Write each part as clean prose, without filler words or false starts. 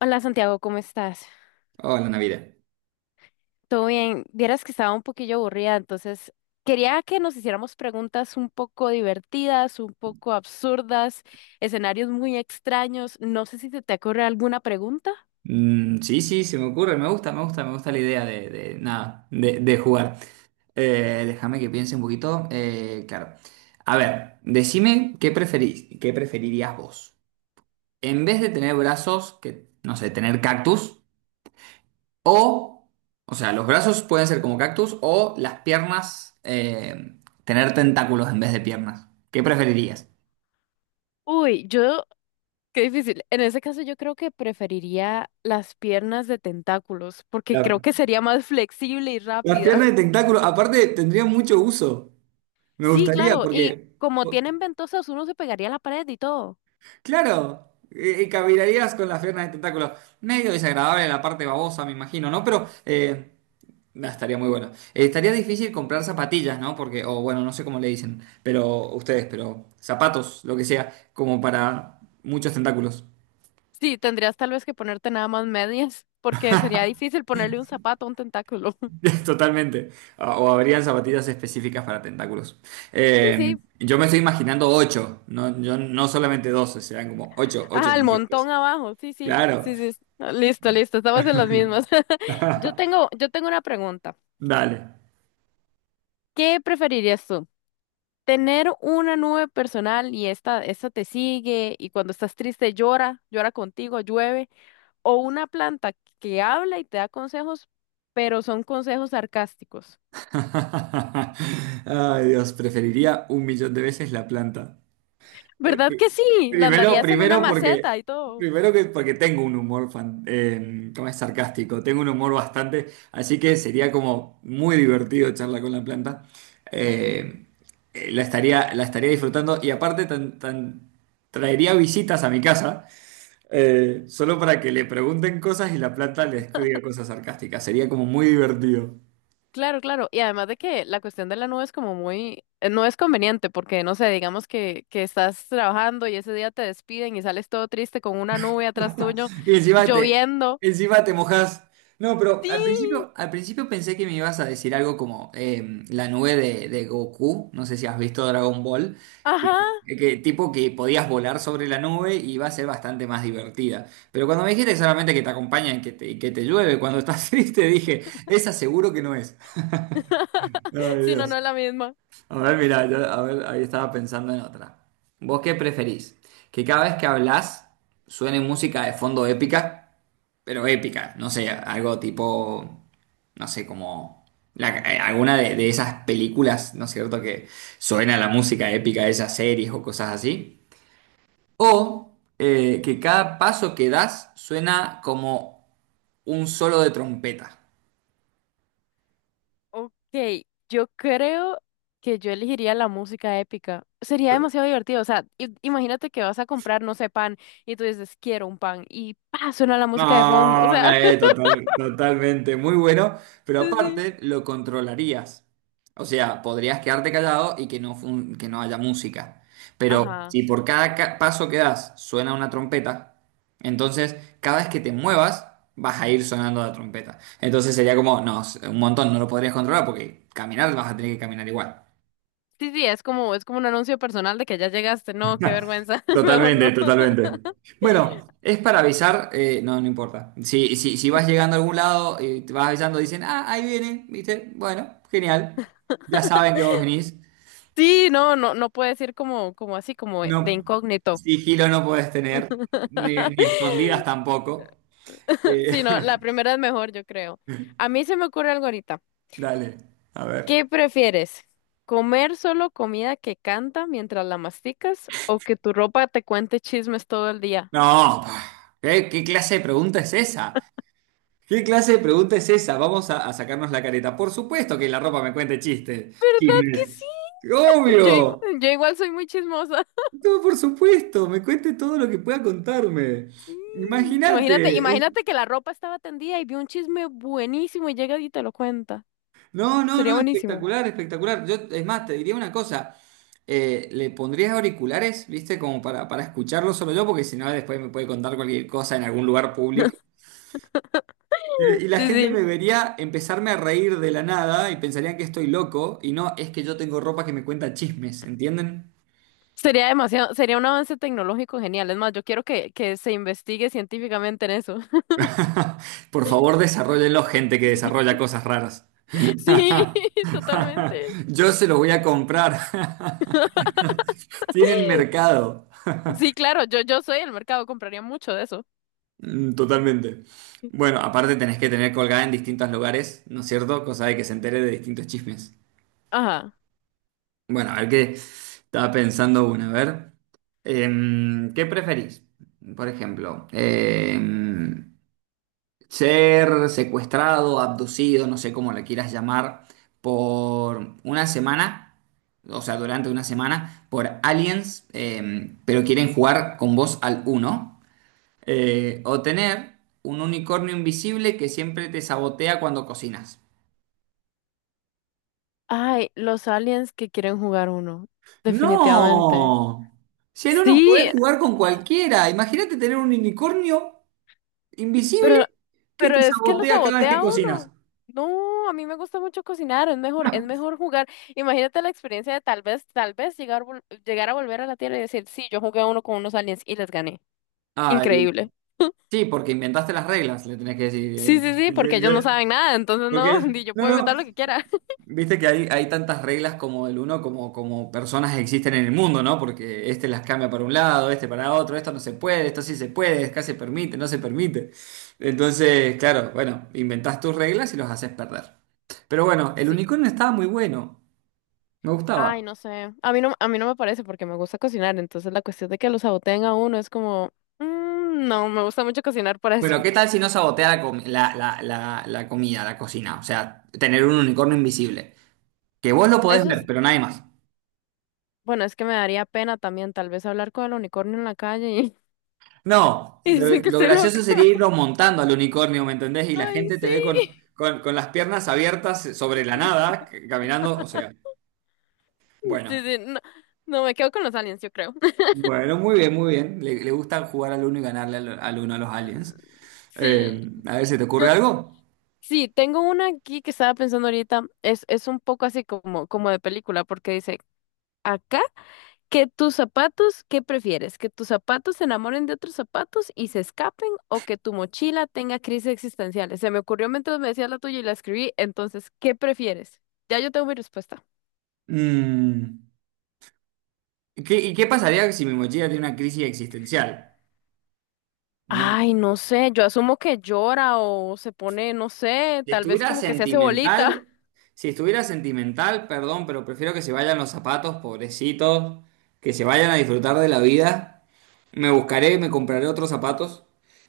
Hola Santiago, ¿cómo estás? Hola, Navidad. ¿Todo bien? Vieras que estaba un poquillo aburrida, entonces quería que nos hiciéramos preguntas un poco divertidas, un poco absurdas, escenarios muy extraños. No sé si se te ocurre alguna pregunta. Sí, sí, se me ocurre. Me gusta, me gusta, me gusta la idea de- nada, de jugar. Déjame que piense un poquito. Claro. A ver, decime qué preferís, qué preferirías vos. En vez de tener brazos, que, no sé, tener cactus, o, o sea, los brazos pueden ser como cactus, o las piernas, tener tentáculos en vez de piernas. ¿Qué preferirías? Uy, yo qué difícil. En ese caso yo creo que preferiría las piernas de tentáculos, porque creo La- que sería más flexible y Las piernas de rápida. tentáculo, aparte, tendrían mucho uso. Me Sí, gustaría claro, y porque, como tienen ventosas, uno se pegaría a la pared y todo. Claro, caminarías con las piernas de tentáculo. Medio desagradable la parte babosa, me imagino, ¿no? Pero nah, estaría muy bueno. Estaría difícil comprar zapatillas, ¿no? Porque, o bueno, no sé cómo le dicen, pero ustedes, pero zapatos, lo que sea, como para muchos tentáculos. Sí, tendrías tal vez que ponerte nada más medias, porque sería difícil ponerle un zapato a un tentáculo. Totalmente. Ah, o habrían zapatillas específicas para tentáculos. Sí, sí. Yo me estoy imaginando ocho, no, yo, no solamente 12, serán como ocho, ocho Ah, el tentáculos. montón abajo. Sí, sí. Claro, Sí, sí. Ah, listo, listo. Estamos en las mismas. Yo tengo una pregunta. dale. ¿Qué preferirías tú? Tener una nube personal y esta te sigue y cuando estás triste llora, llora contigo, llueve, o una planta que habla y te da consejos, pero son consejos sarcásticos. Ay, Dios, preferiría un millón de veces la planta. Eh, ¿Verdad pri- que sí? La Primero, andarías en una primero maceta porque, y todo. primero que porque tengo un humor ¿cómo es? Sarcástico, tengo un humor bastante, así que sería como muy divertido charlar con la planta. Eh, la estaría disfrutando y aparte traería visitas a mi casa solo para que le pregunten cosas y la planta les diga cosas sarcásticas. Sería como muy divertido. Claro, claro. Y además de que la cuestión de la nube es como muy, no es conveniente porque, no sé, digamos que estás trabajando y ese día te despiden y sales todo triste con una nube atrás tuyo, Y encima te, lloviendo. encima te mojás. No, pero Sí, al principio pensé que me ibas a decir algo como la nube de Goku. No sé si has visto Dragon Ball. ajá. Que tipo que podías volar sobre la nube y iba a ser bastante más divertida. Pero cuando me dijiste solamente que te acompañan y que te llueve cuando estás triste, dije, esa seguro que no es. Ay, Si no, no Dios. es la misma. A ver, mira, a ver, ahí estaba pensando en otra. ¿Vos qué preferís? ¿Que cada vez que hablas suene música de fondo épica? Pero épica, no sé, algo tipo, no sé, como alguna de esas películas, ¿no es cierto?, que suena la música épica de esas series o cosas así. O que cada paso que das suena como un solo de trompeta. Ok, yo creo que yo elegiría la música épica. Sería demasiado divertido. O sea, imagínate que vas a comprar, no sé, pan y tú dices, quiero un pan y ¡pa! Suena la música de fondo. O No, no, sea, totalmente, muy bueno, pero sí, sí. aparte lo controlarías. O sea, podrías quedarte callado y que no, que no haya música. Pero Ajá. si por cada paso que das suena una trompeta, entonces cada vez que te muevas vas a ir sonando la trompeta. Entonces sería como, no, un montón, no lo podrías controlar porque caminar vas a tener que caminar igual. Sí, sí, es como un anuncio personal de que ya llegaste. No, qué vergüenza. Mejor Totalmente, no. totalmente. Bueno, es para avisar, no, no importa. Si, si, si vas llegando a algún lado y te vas avisando, dicen, ah, ahí viene, ¿viste? Bueno, genial. Ya saben que vos venís. Sí, no, no, no puedes ir como así, como de No, incógnito. sigilo no podés tener, ni, ni escondidas tampoco. Eh, Sí, no, la primera es mejor, yo creo. A mí se me ocurre algo ahorita. dale, a ver. ¿Qué prefieres? ¿Comer solo comida que canta mientras la masticas o que tu ropa te cuente chismes todo el día? No, pa, ¿qué, qué clase de pregunta es esa? ¿Qué clase de pregunta es esa? Vamos a sacarnos la careta. Por supuesto que la ropa me cuente chistes, ¿Verdad que sí? chismes. Yo igual, Obvio. yo igual soy muy chismosa. No, por supuesto, me cuente todo lo que pueda contarme. Sí. Imagínate, Imagínate. imagínate que la ropa estaba tendida y vio un chisme buenísimo y llega y te lo cuenta. No, no, Sería no, buenísimo. espectacular, espectacular. Yo, es más, te diría una cosa. Le pondrías auriculares, ¿viste? Como para escucharlo solo yo, porque si no, después me puede contar cualquier cosa en algún lugar público. Y la Sí, gente sí. me vería empezarme a reír de la nada y pensarían que estoy loco. Y no, es que yo tengo ropa que me cuenta chismes, ¿entienden? Sería demasiado, sería un avance tecnológico genial. Es más, yo quiero que se investigue científicamente en eso. Por favor, desarrollenlo, gente que desarrolla cosas raras. Sí, totalmente. Yo se los voy a comprar. Tienen mercado. Sí, claro, yo soy el mercado, compraría mucho de eso. Totalmente. Bueno, aparte tenés que tener colgada en distintos lugares, ¿no es cierto? Cosa de que se entere de distintos chismes. Ajá. Bueno, a ver qué estaba pensando una. A ver. ¿Qué preferís? Por ejemplo, ser secuestrado, abducido, no sé cómo le quieras llamar, por una semana, o sea, durante una semana, por aliens, pero quieren jugar con vos al uno, o tener un unicornio invisible que siempre te sabotea cuando cocinas. Ay, los aliens que quieren jugar uno, definitivamente. ¡No! Si en uno Sí, podés jugar con cualquiera, imagínate tener un unicornio invisible pero, que pero te es que lo sabotea cada vez que sabotea cocinas. uno. No, a mí me gusta mucho cocinar, es mejor, es mejor jugar. Imagínate la experiencia de tal vez llegar, llegar a volver a la Tierra y decir, sí, yo jugué a uno con unos aliens y les gané. Ay, Increíble. sí, porque inventaste las reglas, le tenés que decir. Sí, sí, sí, porque ellos no saben nada, entonces Porque no, ni yo no, puedo inventar no, lo que quiera. viste que hay tantas reglas como el uno como, como personas existen en el mundo, ¿no? Porque este las cambia para un lado, este para otro, esto no se puede, esto sí se puede, acá se permite, no se permite. Entonces, claro, bueno, inventás tus reglas y los haces perder. Pero bueno, el Sí. unicornio estaba muy bueno, me gustaba. Ay, no sé. A mí no me parece porque me gusta cocinar. Entonces la cuestión de que lo saboteen a uno es como, "Mm, no, me gusta mucho cocinar para eso". Bueno, ¿qué tal si no sabotea la comida, la cocina? O sea, tener un unicornio invisible. Que vos lo podés Eso ver, es, pero nadie más. bueno, es que me daría pena también tal vez hablar con el unicornio en la calle y, No, y dicen que lo estoy loca. gracioso sería irlo montando al unicornio, ¿me entendés? Y la Ay, gente te sí. ve con, con las piernas abiertas sobre la nada, caminando, o sea, Sí, bueno, sí, no, no, me quedo con los aliens, yo creo. bueno, muy bien, muy bien. Le gusta jugar al uno y ganarle al, al uno a los aliens. Sí, A ver, ¿se te yo ocurre algo? sí, tengo una aquí que estaba pensando ahorita. Es un poco así como de película porque dice, acá. Que tus zapatos, ¿qué prefieres? ¿Que tus zapatos se enamoren de otros zapatos y se escapen o que tu mochila tenga crisis existenciales? Se me ocurrió mientras me decías la tuya y la escribí, entonces, ¿qué prefieres? Ya yo tengo mi respuesta. Mm, ¿Y qué pasaría si mi mochila tiene una crisis existencial? No, Ay, no sé, yo asumo que llora o se pone, no sé, si tal vez estuviera como que se hace bolita. sentimental, si estuviera sentimental, perdón, pero prefiero que se vayan los zapatos, pobrecitos, que se vayan a disfrutar de la vida. Me buscaré, me compraré otros zapatos.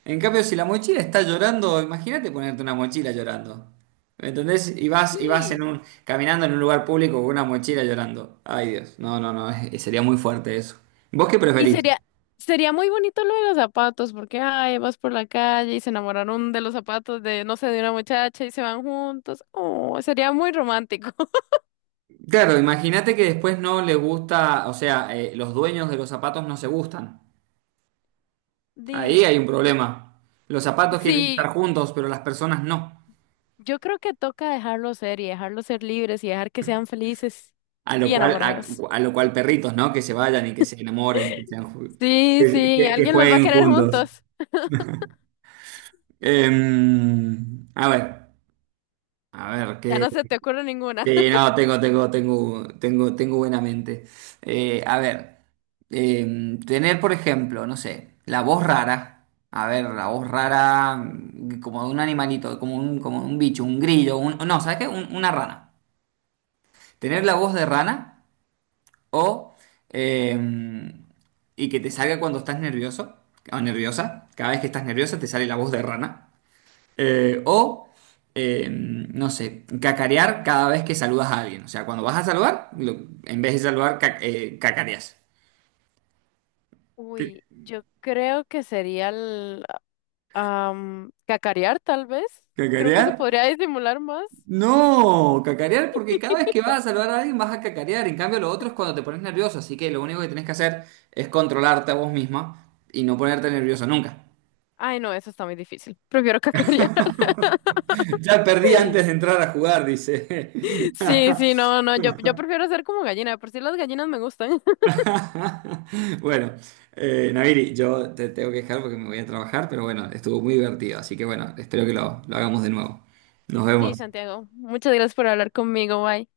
En cambio, si la mochila está llorando, imagínate ponerte una mochila llorando. ¿Me entendés? Y vas en Sí, un, caminando en un lugar público con una mochila llorando. Ay, Dios. No, no, no. Sería muy fuerte eso. ¿Vos qué y preferís? sería muy bonito lo de los zapatos, porque, ay, vas por la calle y se enamoraron de los zapatos de, no sé, de una muchacha y se van juntos. Oh, sería muy romántico. Claro, imagínate que después no le gusta, o sea, los dueños de los zapatos no se gustan. Ahí Di, hay un problema. Los zapatos quieren estar sí, juntos, pero las personas no. yo creo que toca dejarlos ser y dejarlos ser libres y dejar que sean felices A lo y cual, a, enamorados. a lo cual perritos, ¿no? Que se vayan y que se enamoren, que, Sí, sí, que alguien los va a jueguen querer juntos. juntos. Em, a ver, a ver, Ya no se te ocurre ninguna. que no, tengo buena mente. A ver, tener, por ejemplo, no sé, la voz rara. A ver, la voz rara, como de un animalito, como un bicho, un grillo, un, no, ¿sabes qué? Una rana. Tener la voz de rana. O, eh, y que te salga cuando estás nervioso o nerviosa. Cada vez que estás nerviosa te sale la voz de rana. Eh, o, no sé, cacarear cada vez que saludas a alguien. O sea, cuando vas a saludar, en vez de saludar, cacareas. ¿Qué? Uy, yo creo que sería el cacarear, tal vez. Creo que ¿Cacarear? se podría disimular más. No, cacarear porque cada vez que vas a saludar a alguien vas a cacarear. En cambio, lo otro es cuando te pones nervioso. Así que lo único que tenés que hacer es controlarte a vos misma y no ponerte nervioso nunca. Ay, no, eso está muy difícil. Prefiero cacarear. Ya perdí antes de entrar a jugar, dice. Sí, sí, no, no, yo prefiero ser como gallina. De Por si las gallinas me gustan. Bueno, Naviri, yo te tengo que dejar porque me voy a trabajar, pero bueno, estuvo muy divertido, así que bueno, espero que lo hagamos de nuevo. Nos Sí, vemos. Santiago, muchas gracias por hablar conmigo. Bye.